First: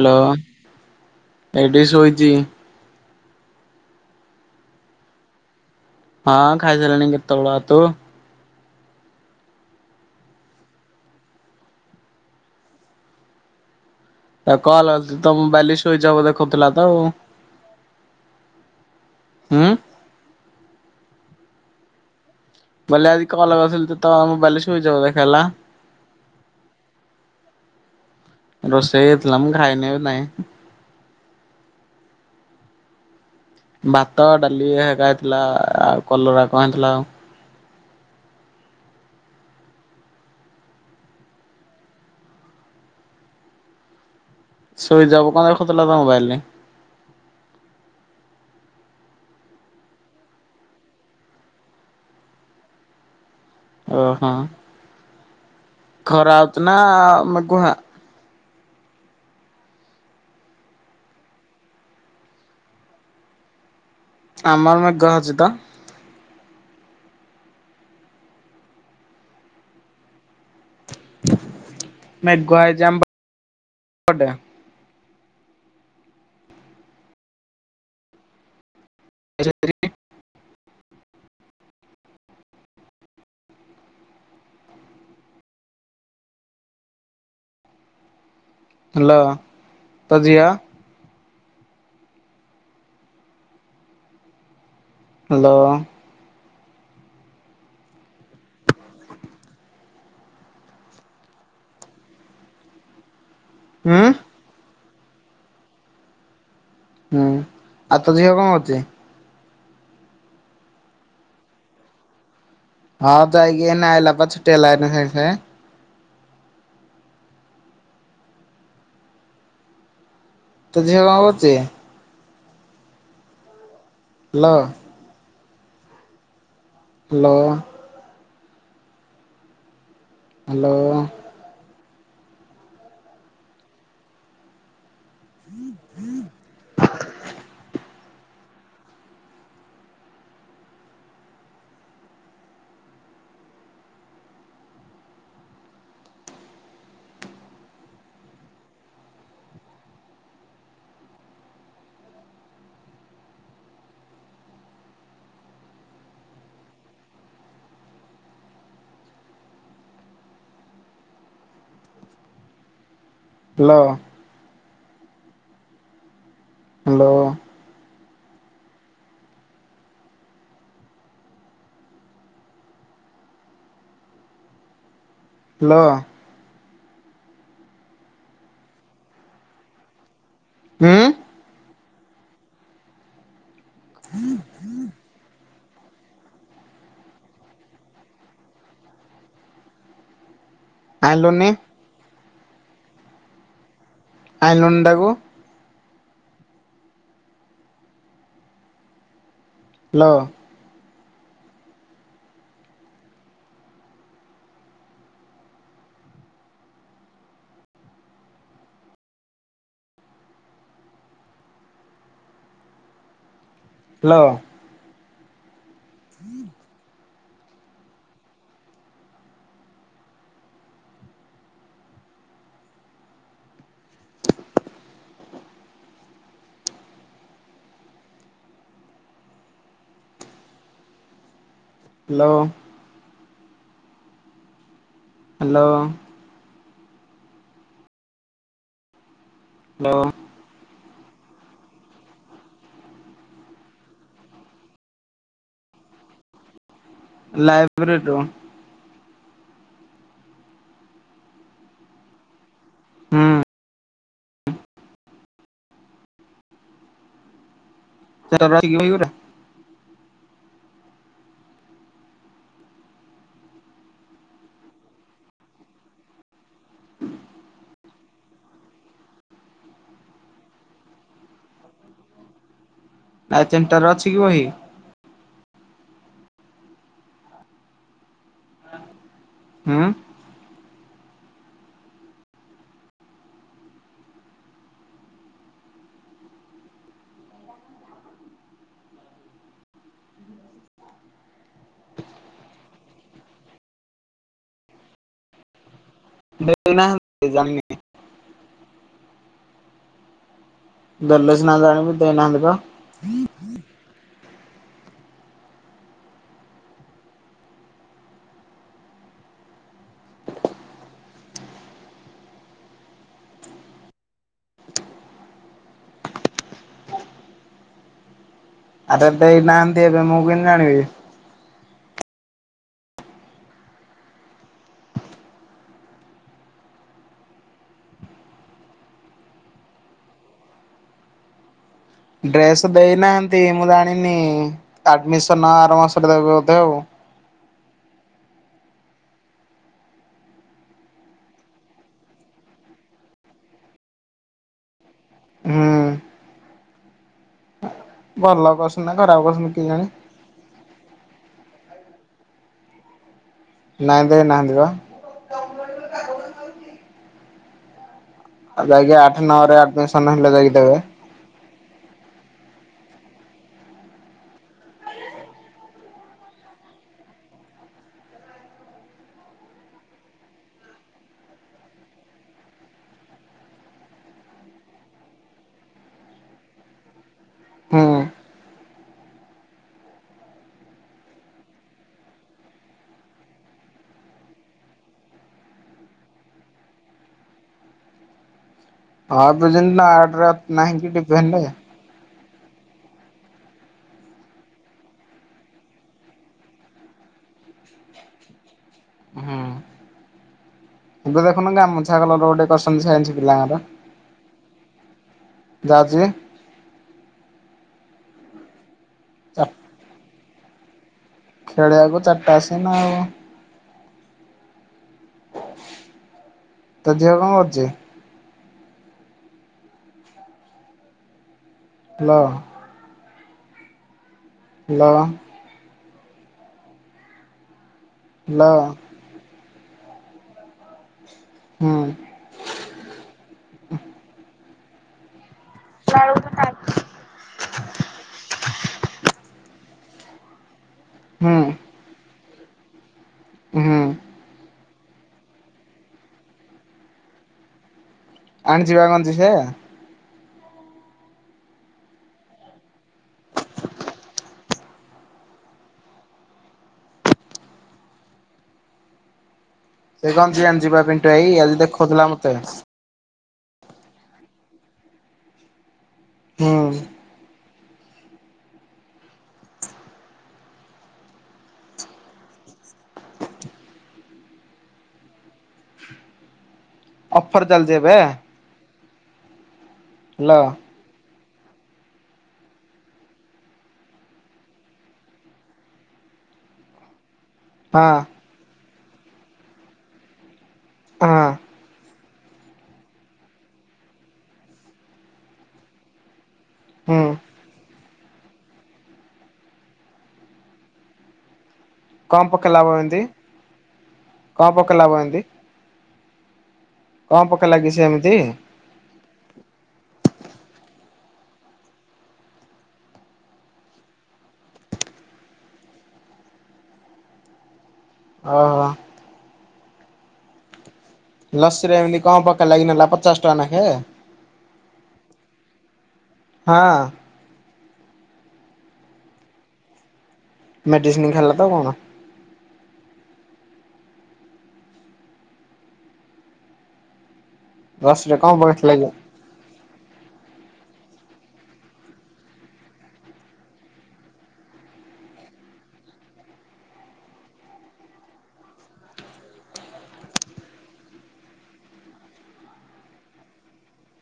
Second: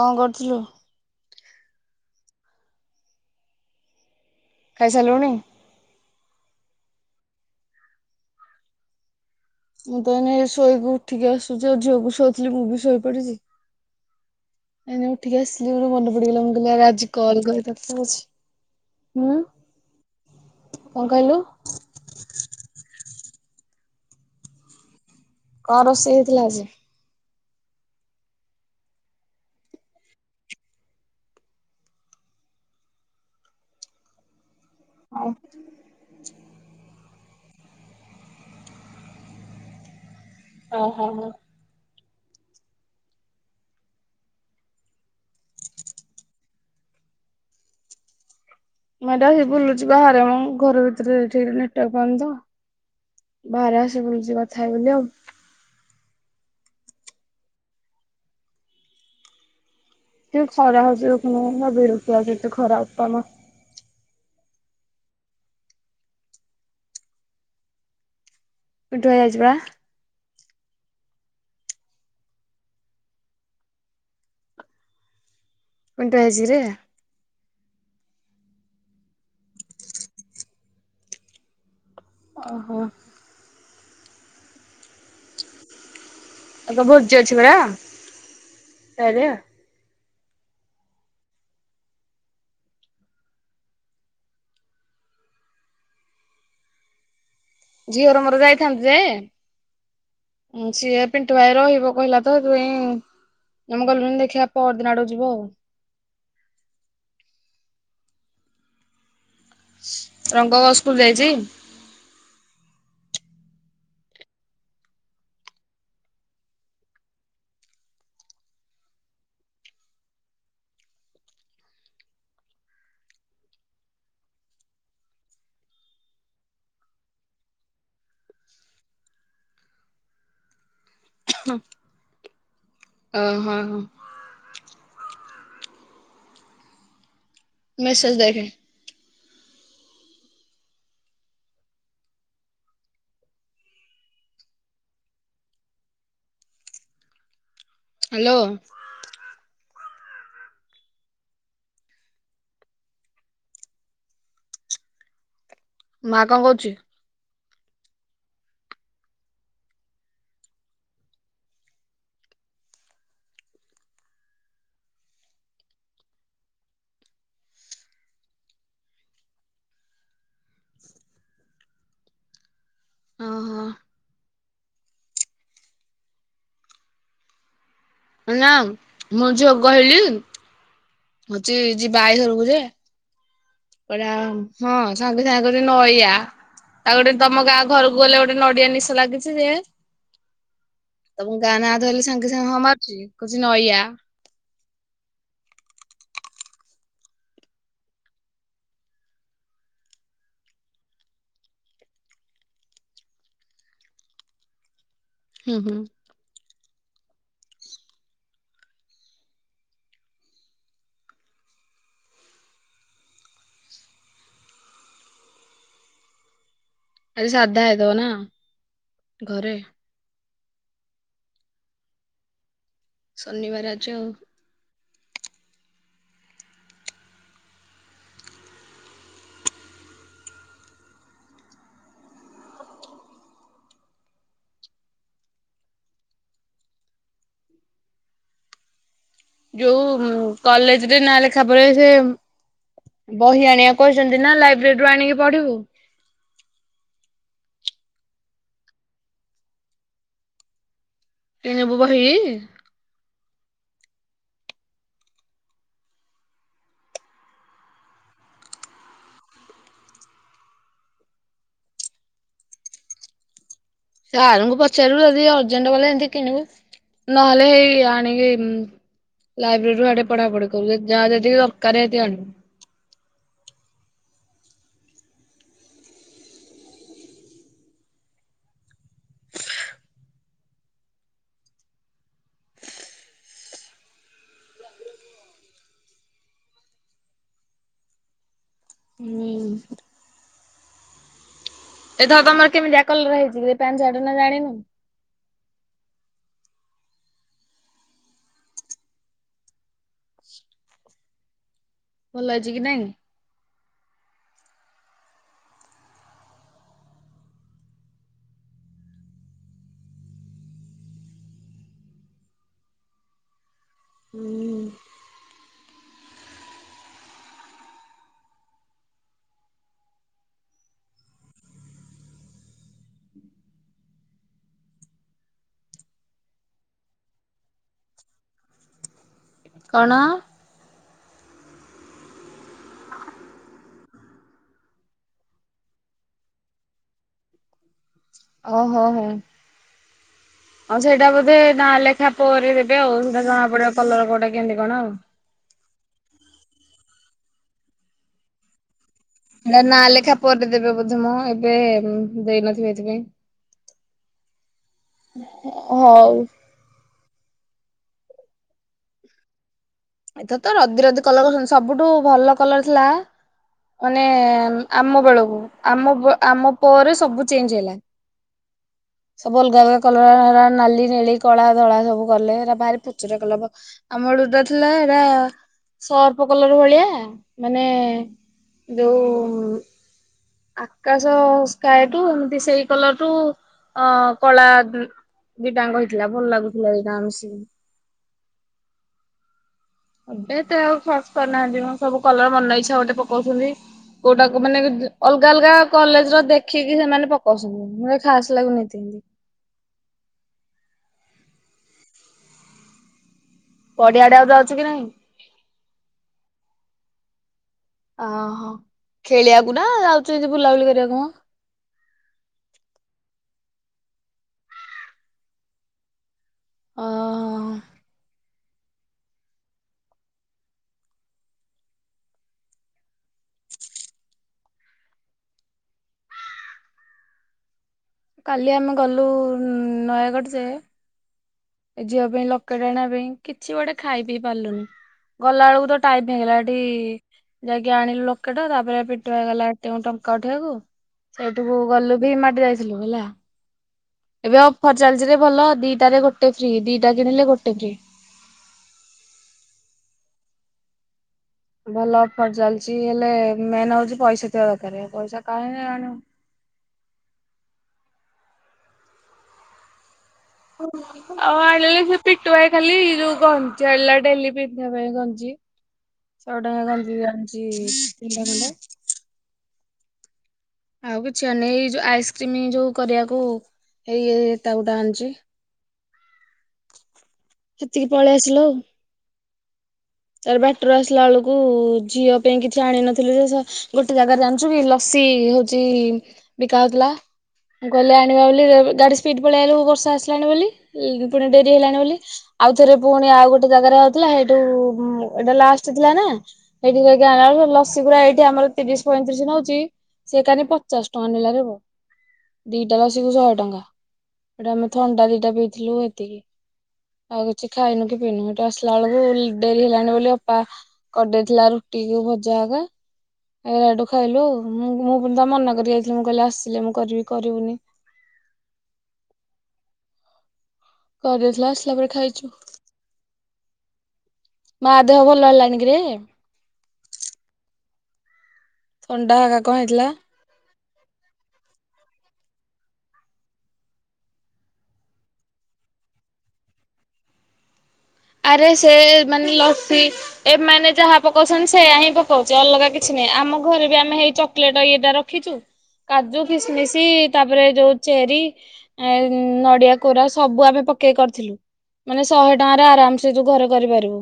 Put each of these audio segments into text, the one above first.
Hello କରୁଥିଲୁ ଏଠି ଶୋଇଛି। ଖାଇ ସାରିଲୁଣି? ହଁ ଖାଇସାରିଲିଣି କେତେବେଳୁ ତୁ? ମୁଁ ତ ଏନେ ଶୋଇକୁ ଉଠିକି ଆସୁଛି ଆଉ ଝିଅକୁ ଶୋଇଉଥିଲି ମୁଁ ବି ଶୋଇ ପଡିଛି। ଆଉ କଲ ଏଇନେ ତ ଉଠିକି ମୋବାଇଲ ଆସିଲି ମୋର ସୁଇଚ ମନେ ଅଫ୍ ପଡିଗଲା ମୁଁ ଦେଖଉଥିଲା କହିଲି ତ ଆରେ ଆଉ ଆଜି କଲ୍ [unintelligible] ହୁଁ। କଣ କହିଲୁ? ବଲେ ଆଜି କଲ୍ ଲଗଉଥିଲି ତତୋ ମୋବାଇଲ୍ ସୁଇଜି ଅଫ୍ ଦେଖେଇଲା। କଣ ରୋଷେଇ ହେଇଥିଲା ଆଜି? ରୋଷେଇ ହେଇଥିଲା ମୁଁ ଖାଇ ନି ବି ନାଇଁ। ଭାତ ଡାଲି ହେକା ଓ ହେଇଥିଲା ଆଉ କଲରା କଣ ହେଇଥିଲା ଆଉ। ଓହୋ ହୋ। ସୁଇଜି ଅଫ୍ କଣ ଦେଖୋଉଥିଲା ତୋ ମୋବାଇଲ୍? ମୁଁ ଏଟା ହେ ବୁଲୁଚି ବାହାରେ ମ ଘର ଭିତରେ ଠିକ୍ ନେଟୱର୍କ ପାଉନି ତ। ବାହାର ଆସି ଓହୋ ବଲୁଛି କଥା ହେବି ବୋଲି ଆଉ। ଖରା ଆଉଛି ନା ଆମେ ମେଗୁହା ଯୋଙ ଖରା ହଉଛି ଦେଖୁନୁ ବିରକ୍ତି ହୋଉଛି ଏତେ ଖରା ବୋପା ମା। ଆମର ମେଘୁଆ ଅଛି ତ। ପିଣ୍ଟୁ ଭାଇ ଆଇଚି ବା? ମେଘୁଆ ହେଇଚି ଆମ ପ ପଟେ। ପିଣ୍ଟୁଆ ଆଇଚି କିରେ। [unintelligible] ଓହୋ। ଆଉ ତ ଭୋଜି ଅଛି ପରା ହ୍ୟାଲୋ [unintelligible] ତୋ ଝିଅ? ହ୍ୟାଲୋ। ଝିଅର ମୋର ଯାଇଥାନ୍ତୁ ଯେ ସିଏ ପିଣ୍ଟୁ ଭାଇ ରହିବ କହିଲା ତ ସେଥିପାଇଁ ଆମେ ହୁଁ କହିଲୁ ଦେଖିଆ ପଅର ଦିନ ଆଡକୁ ଯିବ ଆଉ। ହୁଁ ଆ ତ ଝିଅ କଣ ଅଛି। ରଙ୍ଗବ ସ୍କୁଲ ଯାଇଚି। ହଁ ଯାଇକି ଏନା ଆଇଲା ପା ଛୁଟି ହେଲା ସାଙ୍ଗେ ସାଙ୍ଗେ। ତୋ ଝିଅ କଣ କରୁଚି? ହାଲୋ। ହାଲୋ। ହାଲୋ। ଅ ହଁ ହଁ। ମେସେଜେ ଦେଖେ। ହାଲୋ। ମା କଣ କହୁଛି? ହାଲୋ। ହାଲୋ। ଓ ହଁ। ହାଲୋ। ନା ମୁଁ ଝିଅ କହି ହୁଁ। ହଉଛି ଯିବା ଆଇ ଘରକୁ ଯେ। କହିଲା ହଁ ସାଙ୍ଗେ ସା ଗୋଟେ ନଇଆ ତାଉ ଗୋଟେ ତମ ଗାଁ ଘରକୁ ଗଲେ ଗୋଟେ ନଡିଆ ନିଶ ଲାଗିଛି ଯେ ତମ ଆଣିଲୁନି ଗାଁ ନାଁ ଧଇଲେ ସାଙ୍ଗେ ସାଙ୍ଗେ ହଁ ମାରୁଛି କହୁଛି ନଇଆ। ଆଇଲୁନୁ ତାକୁ। ହାଲୋ। ହୁଁ ହୁଁ। ହାଲୋ। ଆଜି ସାଧା ହେଇଥିବ ନା ଘରେ। ଶନିବାରେ ଆଜି ଆଉ। ହାଲୋ। ହାଲୋ। ହ୍ୟାଲୋ ଯୋଉ କଲେଜରେ ନା ଲେଖା ବଳେ ସେ ବହି ଆଣିବା କହିଛନ୍ତି ନା ଲାଇବ୍ରେରୀରୁୁ ଆଣିକି ପଢିବୁ। ଲାଇବ୍ରେରୀରୁ। କିଣିବୁ ବହି? ହୁଁ। ତାର ରହି ଏଇଗୁରା। ସାରଙ୍କୁ ପଚାରିବୁ ଯଦି ଅର୍ଜେଣ୍ଟ ବଲେ ଏମିତି କିଣିବୁ ନହେଲେ ହେଇ ଆଣିକି ଲାଇବ୍ରେରୀରୁ ଆଡେ ପଢା ପଢି କରିବୁ ଯାହା ଯେତିକି ଦରକାରେ ସେତିକି ଆଣିବୁ। ଆ ଚେଣ୍ଟାର ଅଛି କି ବହି? ହୁଁ। ହୁଁ। ଏଥର ତମର କେମିତିଆ କଲର ହେଇଛି କି ପେଣ୍ଟ, ସାଟେ ନା ଜାଣିନୁ? ଦେ ନା ଜାିଲ [unintelligible] ଦେଲେ ସିନା ଜାଣିବୁ। ଭଲ ଦେଇନାହାନ୍ତି ପା ହେଇଛି କି ନାଇଁ। ହୁଁ! ଆରେ ଦେଇ ନାହାନ୍ତି, ଏବେ ମୁଁ କେମତି ଜାଣିବି? କଣ? ଡ୍ରେସ ଦେଇନାହାନ୍ତି, ମୁଁ ଜାଣିନି ଆଡମିସନ ଆର ମାସରେ ଦେବେ ବୋଧେ ଆଉ। ଓହୋ! ହୋ! [inaudible] ଆଉ, ସେଇଟା ବୋଧେ ନା ଲେଖା ପରେ ଦେବେ, ଆଉ ସେଟା ଜଣା ପଡିବ କଲର କୋଉଟା କେମିତି କଣ ଆଉ। ହୁଁ! ଭଲ କଷ୍ଟ ନା ଖରାବ। ହେ ନା ଲେଖା ପରେ ଦେବେ ବୋଧମ ଏବେ ଦେଇନଥିବି ଏଥିପାଇଁ। ନାାଇଁ ନାହାନ୍ତି ବା। ହଉ। ଆଉ ଯାଇଞା ଆଠ ନଅ ରେ ଆ। ଏଥ ତ ରଦିରଦି କଲର କରଛନ୍ତି ସବୁଠୁ ଭଲ କଲର ଥିଲା। ମାନେ ଆମ ବେଳକୁ ଆମ ଆମ ପରେ ସବୁ ଚେଞ୍ଜ ହେଇଲା। [inaudible] ସବୁ ଅଲଗା ଅଲଗା କଲର ନାଲି ନେଳି କଳା ଧଳା ସବୁ କଲେ ଭାରି ଫୁଚୁରା କଲ। ଆମ ରୁଦା ଥିଲା ଏଇଟା ସର୍ପ କଲର ଭଳିଆ ମାନେ। ହୁଁ ଯୋ ଆକାଶ ସ୍କାଏ ଟୁ ଏମିତି ସେଇ କଲର ଟୁ। ଅ କଳା ଦିଟାଙ୍କ ହେଇଥିଲା ଭଲ ଲାଗୁଥିଲା ଏଟା ଆ ସ। ହଁ ଏବେ ଯେମିତି ନା ଆଡ ଏବେ ଏତେ ଆଉ ନାହିଁକ ଖର୍ଚ୍ଚ ଟିଫେନ ରେ। କରିନାହାନ୍ତି ମ ସବୁ କଲର ମନ ଇଚ୍ଛା ଗୋଟେ ପକଉଛନ୍ତି। କୋଉଟାକୁ ମାନେ ଅଲଗା ଅଲଗା କଲେଜ ର ଦେଖିକି ସେମାନେ ପକାଉଛନ୍ତି। ମୋ ଖାସ୍ ଲାଗୁନିତି ଏମିତି। ହୁଁ ଏବେ ଦେଖୁନୁ ଗାମୁଛା କଲର ଗୋଟେ କରଛନ୍ତି ସେଛି ପିଲାଙ୍କର। ପଡିଆଡଆକୁ ଯାଉଛି କି ନାହିଁ। ଦାଜିି। ଓହୋ ଚା ଖେଳିବାକୁ ନା ଯାଉଛ ଏମି ବୁଲାବୁଲି କରିବାକୁ କଣ। ଖେଳିବାକୁ ଚାରିଟା ଆସେନା ଆଉ। ତ ଝିଅ କଣ କରୁଛି। ଅହୋ ହ୍ୟାଲୋ ହ୍ୟାଲୋ। ହାଲୋ କାଲି ଆମେ ଗଲୁ ନୟାଗଡ଼ ଯେ। ହୁଁ ଏ ଝିଅ ପାଇଁ ଲୋକେ ଟାଣିବା ପାଇଁ କିଛି ଗୋଟେ ଖାଇ ପିଇ ପାରିଲୁନି ଗଲାବେେଳକୁ। ତ ଟାଇପ ହେଇଗଲା ଏଠି। ଯାଇକି ଆଣିଲୁ ଲୋକେଟ ତାପରେ ପିଟ ହେଇଗଲା ଏତେ ଟଙ୍କା ଉଠେଇବାକୁ ହୁଁ ସେଇଠିକୁ ଗଲୁ। ଦି ମାଟି ଯାଇଥିଲୁ ହେଲା। ହୁଁ ଏବେ ଅଫର ଚାଲିଜ ରେ ଭଲ ଦିଟ ରେ ଗୋଟେ ଫ୍ରି ଦିଟା କିଣିଲେ ଗୋଟେ ଫ୍ରି। ଆଣିଛିିବା କହି ସେ। ଭଲ ଅଫର ଚାଲିଛି ହେଲେ ମେନ୍ ହଉଛି ପଇସା ଥିବା ଦରକାର ପଇସା କାହିଁି ଆଣିବ। ସେ। ଗଞ୍ଜିଆଣି ହ ଯିବା ପିଣ୍ଟୁ ଭାଇ ଆଜି ଆଇଲାବେଳେ ସେ ଦେଖଉଥିଲା ମତେ ପିଟୁଆ ଖାଲି ରଉ କନ। ଚେଲା ଡେଲି ପିନ୍ଧିବା ପାଇଁ କଜି ଛହ ହୁଁ ଟଙ୍କା କ୍ଜି ଜାଉଛି। ଣ୍ଡାଣ୍ଡା। ଆଉ କିଛି ଆଣନି ଏଇ ଯୋଉ ଆଇସ୍କ୍ରିମ ଯୋଉ କରିବାକୁ ଏଇ ତା ଗୋଟେ ଆଣିଛି। ଅଫର ଚାଲିଛି ଏବେ। ହ୍ୟାଲ୍। ହ୍ୟାଲୋ ସାର ବ୍ୟାଟର ଆସିଲ ଆଳୁ। କୁ ଝିଅ ପାଇଁ କିଛି ଆଣ ନଥିଲୁ ଯେ ଗୋଟେ ଜାଗାରେ ଜାଣିଛୁ କି ଲସି ହଉଛି। ବିକାଜଲା। ମୁଁ ହଁ କହିଲେ ଆଣିବା ବୋଲି ଗାଡି ସ୍ପି ପଳେଇ ବ ବର୍ଷା ଆସିଲାଣି ବୋଲି ହଁ ପୁଣି ଡେରି। ହେଇଲାଣି ବୋଲି ଆଉ ଥରେ ପୁଣି ଆଉ ଗୋଟେ ଜାଗାରେ ହଉଥିଲା ସେଇଠୁ। ହୁଁ ଏଇଟା ଲାଷ୍ଟ ଥିଲା ନା ସେଇଠି ହୁଁ ଯ ଆ ବ। ଶଗୁରା ଏଇଠି ଆମର ତିରିଶ ପଇଁତିରିଶ ନଉଛି ସେ କାନ ପଚାଶ ଟଙ୍କା ନେଲା ରିବ। କଣ ପକେଇଲା ଦିଟା ବ ଏମିତି ରସିବୁ ଶହେ ଟଙ୍କା କଣ ଏଟା ଆମେ ପକେଇଲା ବ ଥଣ୍ଡା ଏମିତି ଦିଟା ପିଇ। ଥିଲୁ ଏତିକି କଣ ଆଉ କିଛି ପକେଇଲା ସେ ଖାଇନୁ କି ଏମିତି ପିଇନୁ ଆସ। ଲା ବେଳକୁ ଡେରି ହେଲାଣି ବୋଲି ଅପା କରିଦେଇଥିଲା ରୁଟିକୁ, ଭଜା ଆଗ। ଏରାଡୁ ଖାଇଲୁ ଆଉ ମୁ ମୁଁ ତା ମନାକ ଯାଇଥିଲି ମୁଁ କହିଲି ଆସିଲି ମୁଁ କରିବି କରିବୁନି। ହଁ ହୋ। କରିଦେଇଥିଲା ଆସିଲା ଲସିରେ ପରେ ଏମିତି କଣ ଖାଇଛୁ। ପକାଇଲାକି ନେଲା ପଚାଶ ଟଙ୍କା ନେଖେ। ମା ଦେହ ଭଲ ହେଲାଣିିକରେ। ହଁ। ଥଣ୍ଡା ହୋ କଣ ହେଇଥିଲା। ମେଡିସିନ ଖାଇଲା ତ କଣ। ଲସିରେ କଣ ଆରେ ସେ ପକେଇଥିଲା କି ମାନେ ଲସି। ଏମାନେ ଯାହା ପକଉଛନ୍ତି ସେୟଆ ହିଁ ପକଉଛି ଅଲଗା କିଛି ନାହିଁ ଆମ ଘରେ ବି ଆମେ ହେଇ ଚକୋଲେଟ ଇଟା ର। ରଖିଚୁ କାଜୁ, ଖମିଶି, ତାପରେ ଯୋଉ ଚେରି। ଏ ନଡିଆ କୋରା ସବୁ ଆମେ ପକେଇ କରିଥିଲୁ ମାନେ ଶହେ ଟଙ୍କା। ଆରାମୁ ଘରେ କରିପାରିବୁ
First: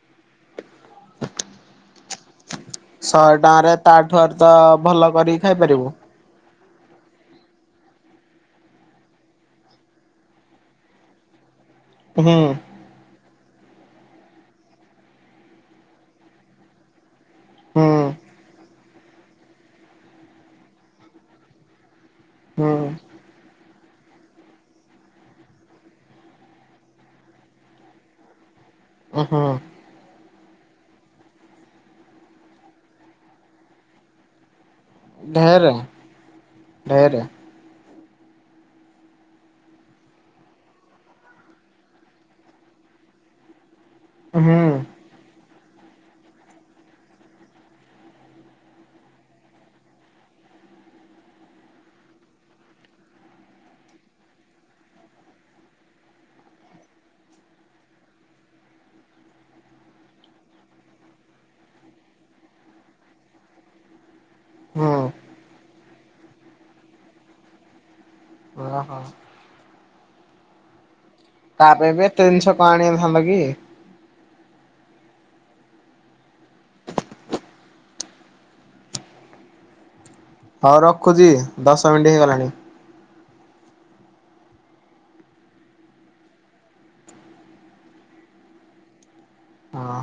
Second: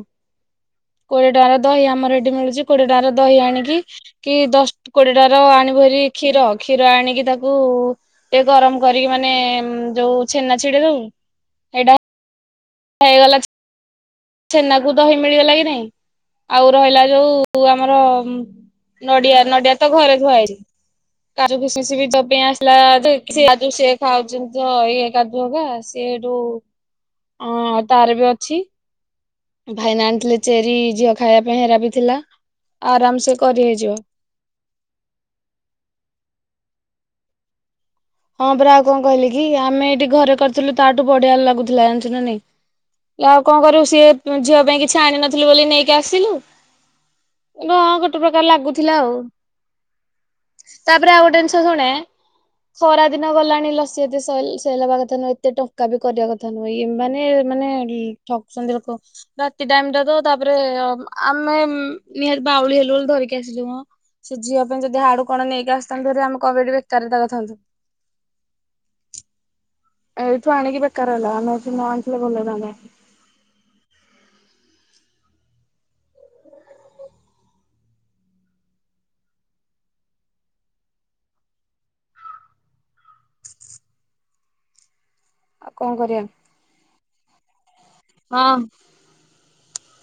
କୋଡିଏ ଟଙ୍କାର ଦହି ଆମର ଏଠି ମିଳୁଛି। କୋଡିଏଟା ର ଶହେ ଦହି ଟଙ୍କାରେ ଆଣିକି ତାଠୁ କି ଆହୁରି ତ ଦଶ ଭଲ କୋଡିଏଟ ର କରିକି ଆଣି ଖାଇପାରିବୁ ଭରି। କ୍ଷୀର କ୍ଷୀର ଆଣିକି ତାକୁ। ଟେ ଗରମ କରିକି ମାନେ ଯୋଉ ଛେନା ଛିଡ ଦଉ। ହୁଁ। ହେଇଗଲା। ଛନାକୁ ଦହି ମିଳିଗଲା କି ନାଇଁ ଆଉ ରହିଲା ଯୋଉ ହୁଁ ଆମର। ନଡିଆ ନଡିଆ ତ ଘରେ ଧୁଆ ହେଇଛି କା କିମସି ବି ଯୋ ପାଇଁ ଆସିଲା। ହୁଁ ସେ ଯ ସେି ଖାଉଛନ୍ତି ତ ଏଇଏ କାଦୁଅଗା ସେଠୁ। ଅଁ ଆଉ ତାର ବି ଅଛି। ଓହୋ। ଭାଇନା ଆଣିଥିଲେ ଚେରି ଝିଅ ଖାଇବା ପାଇଁ ହେରାପ ଥିଲା ଆରାମ ସେ କରି ହେଇଯିବ। ଢେର ଢେର। ହଁ ବରାା କଣ କହିଲି କି ଆମେ ଏଇଠି ଘରେ କରିଥିଲୁ ତାଠୁ ବଢିଆ ଲାଗୁଥିଲା ଜାଣିଛୁ ନା ନାଇଁ। ଆଉ କଣ କରିବୁ ସିଏ ହୁଁ ଝିଅ ପାଇଁ କିଛି ଆଣିନ। ଥିଲୁ ବୋଲି ନେଇକି ଆସିଲୁ ଏଇଟା ଗୋଟେ ପ୍ରକାର ଲାଗୁଥିଲା ଆଉ। ତାପରେ ଆଉଗୋଟେ ଜିନିଷ ଶୁଣେ ସରା ଦିନ ଗଲାଣି ଲସି ଏତେ ସେ ସେଲ୍ ହବା କଥା ନୁହେଁ ଏତେ ଟଙ୍କା ବି କରିବା କଥା ନୁହେ ଏ ମାନେ ମାନେ ଠକୁଛନ୍ତି ଲୋକ। ରାତି ଟାଇମ ଟା ତ ତାପରେ ଆମେ ନିହାତି ବାଉଳି ହେଲୁ ବୋଲି ଧରିକି ଆସିଲୁ ମ। ସେ ଝିଅ ପାଇଁ ହୁଁ ଯଦି ହାଡୁ କଣ ନେଇକି ଆସଥାନ୍ତୁ ହେରୀ ଆମେ କ ପାଇ ବେକାରୀତା କରିଥାନ୍ତୁ। ଉହଁ। ଏଇଠୁ ଆଣିକି ବେକାରହେଲା। ତା ପାଇଁ ବି ଏତେ ଜିନିଷ କ ଆଣିଥାନ୍ତ କି? ହଉ ରଖୁଛି ଦଶ ମିନିଟ୍ ହେଇଗଲାଣି। [inaudible] ଆଉ କ କରିବା? ମାମ୍ ହଁ।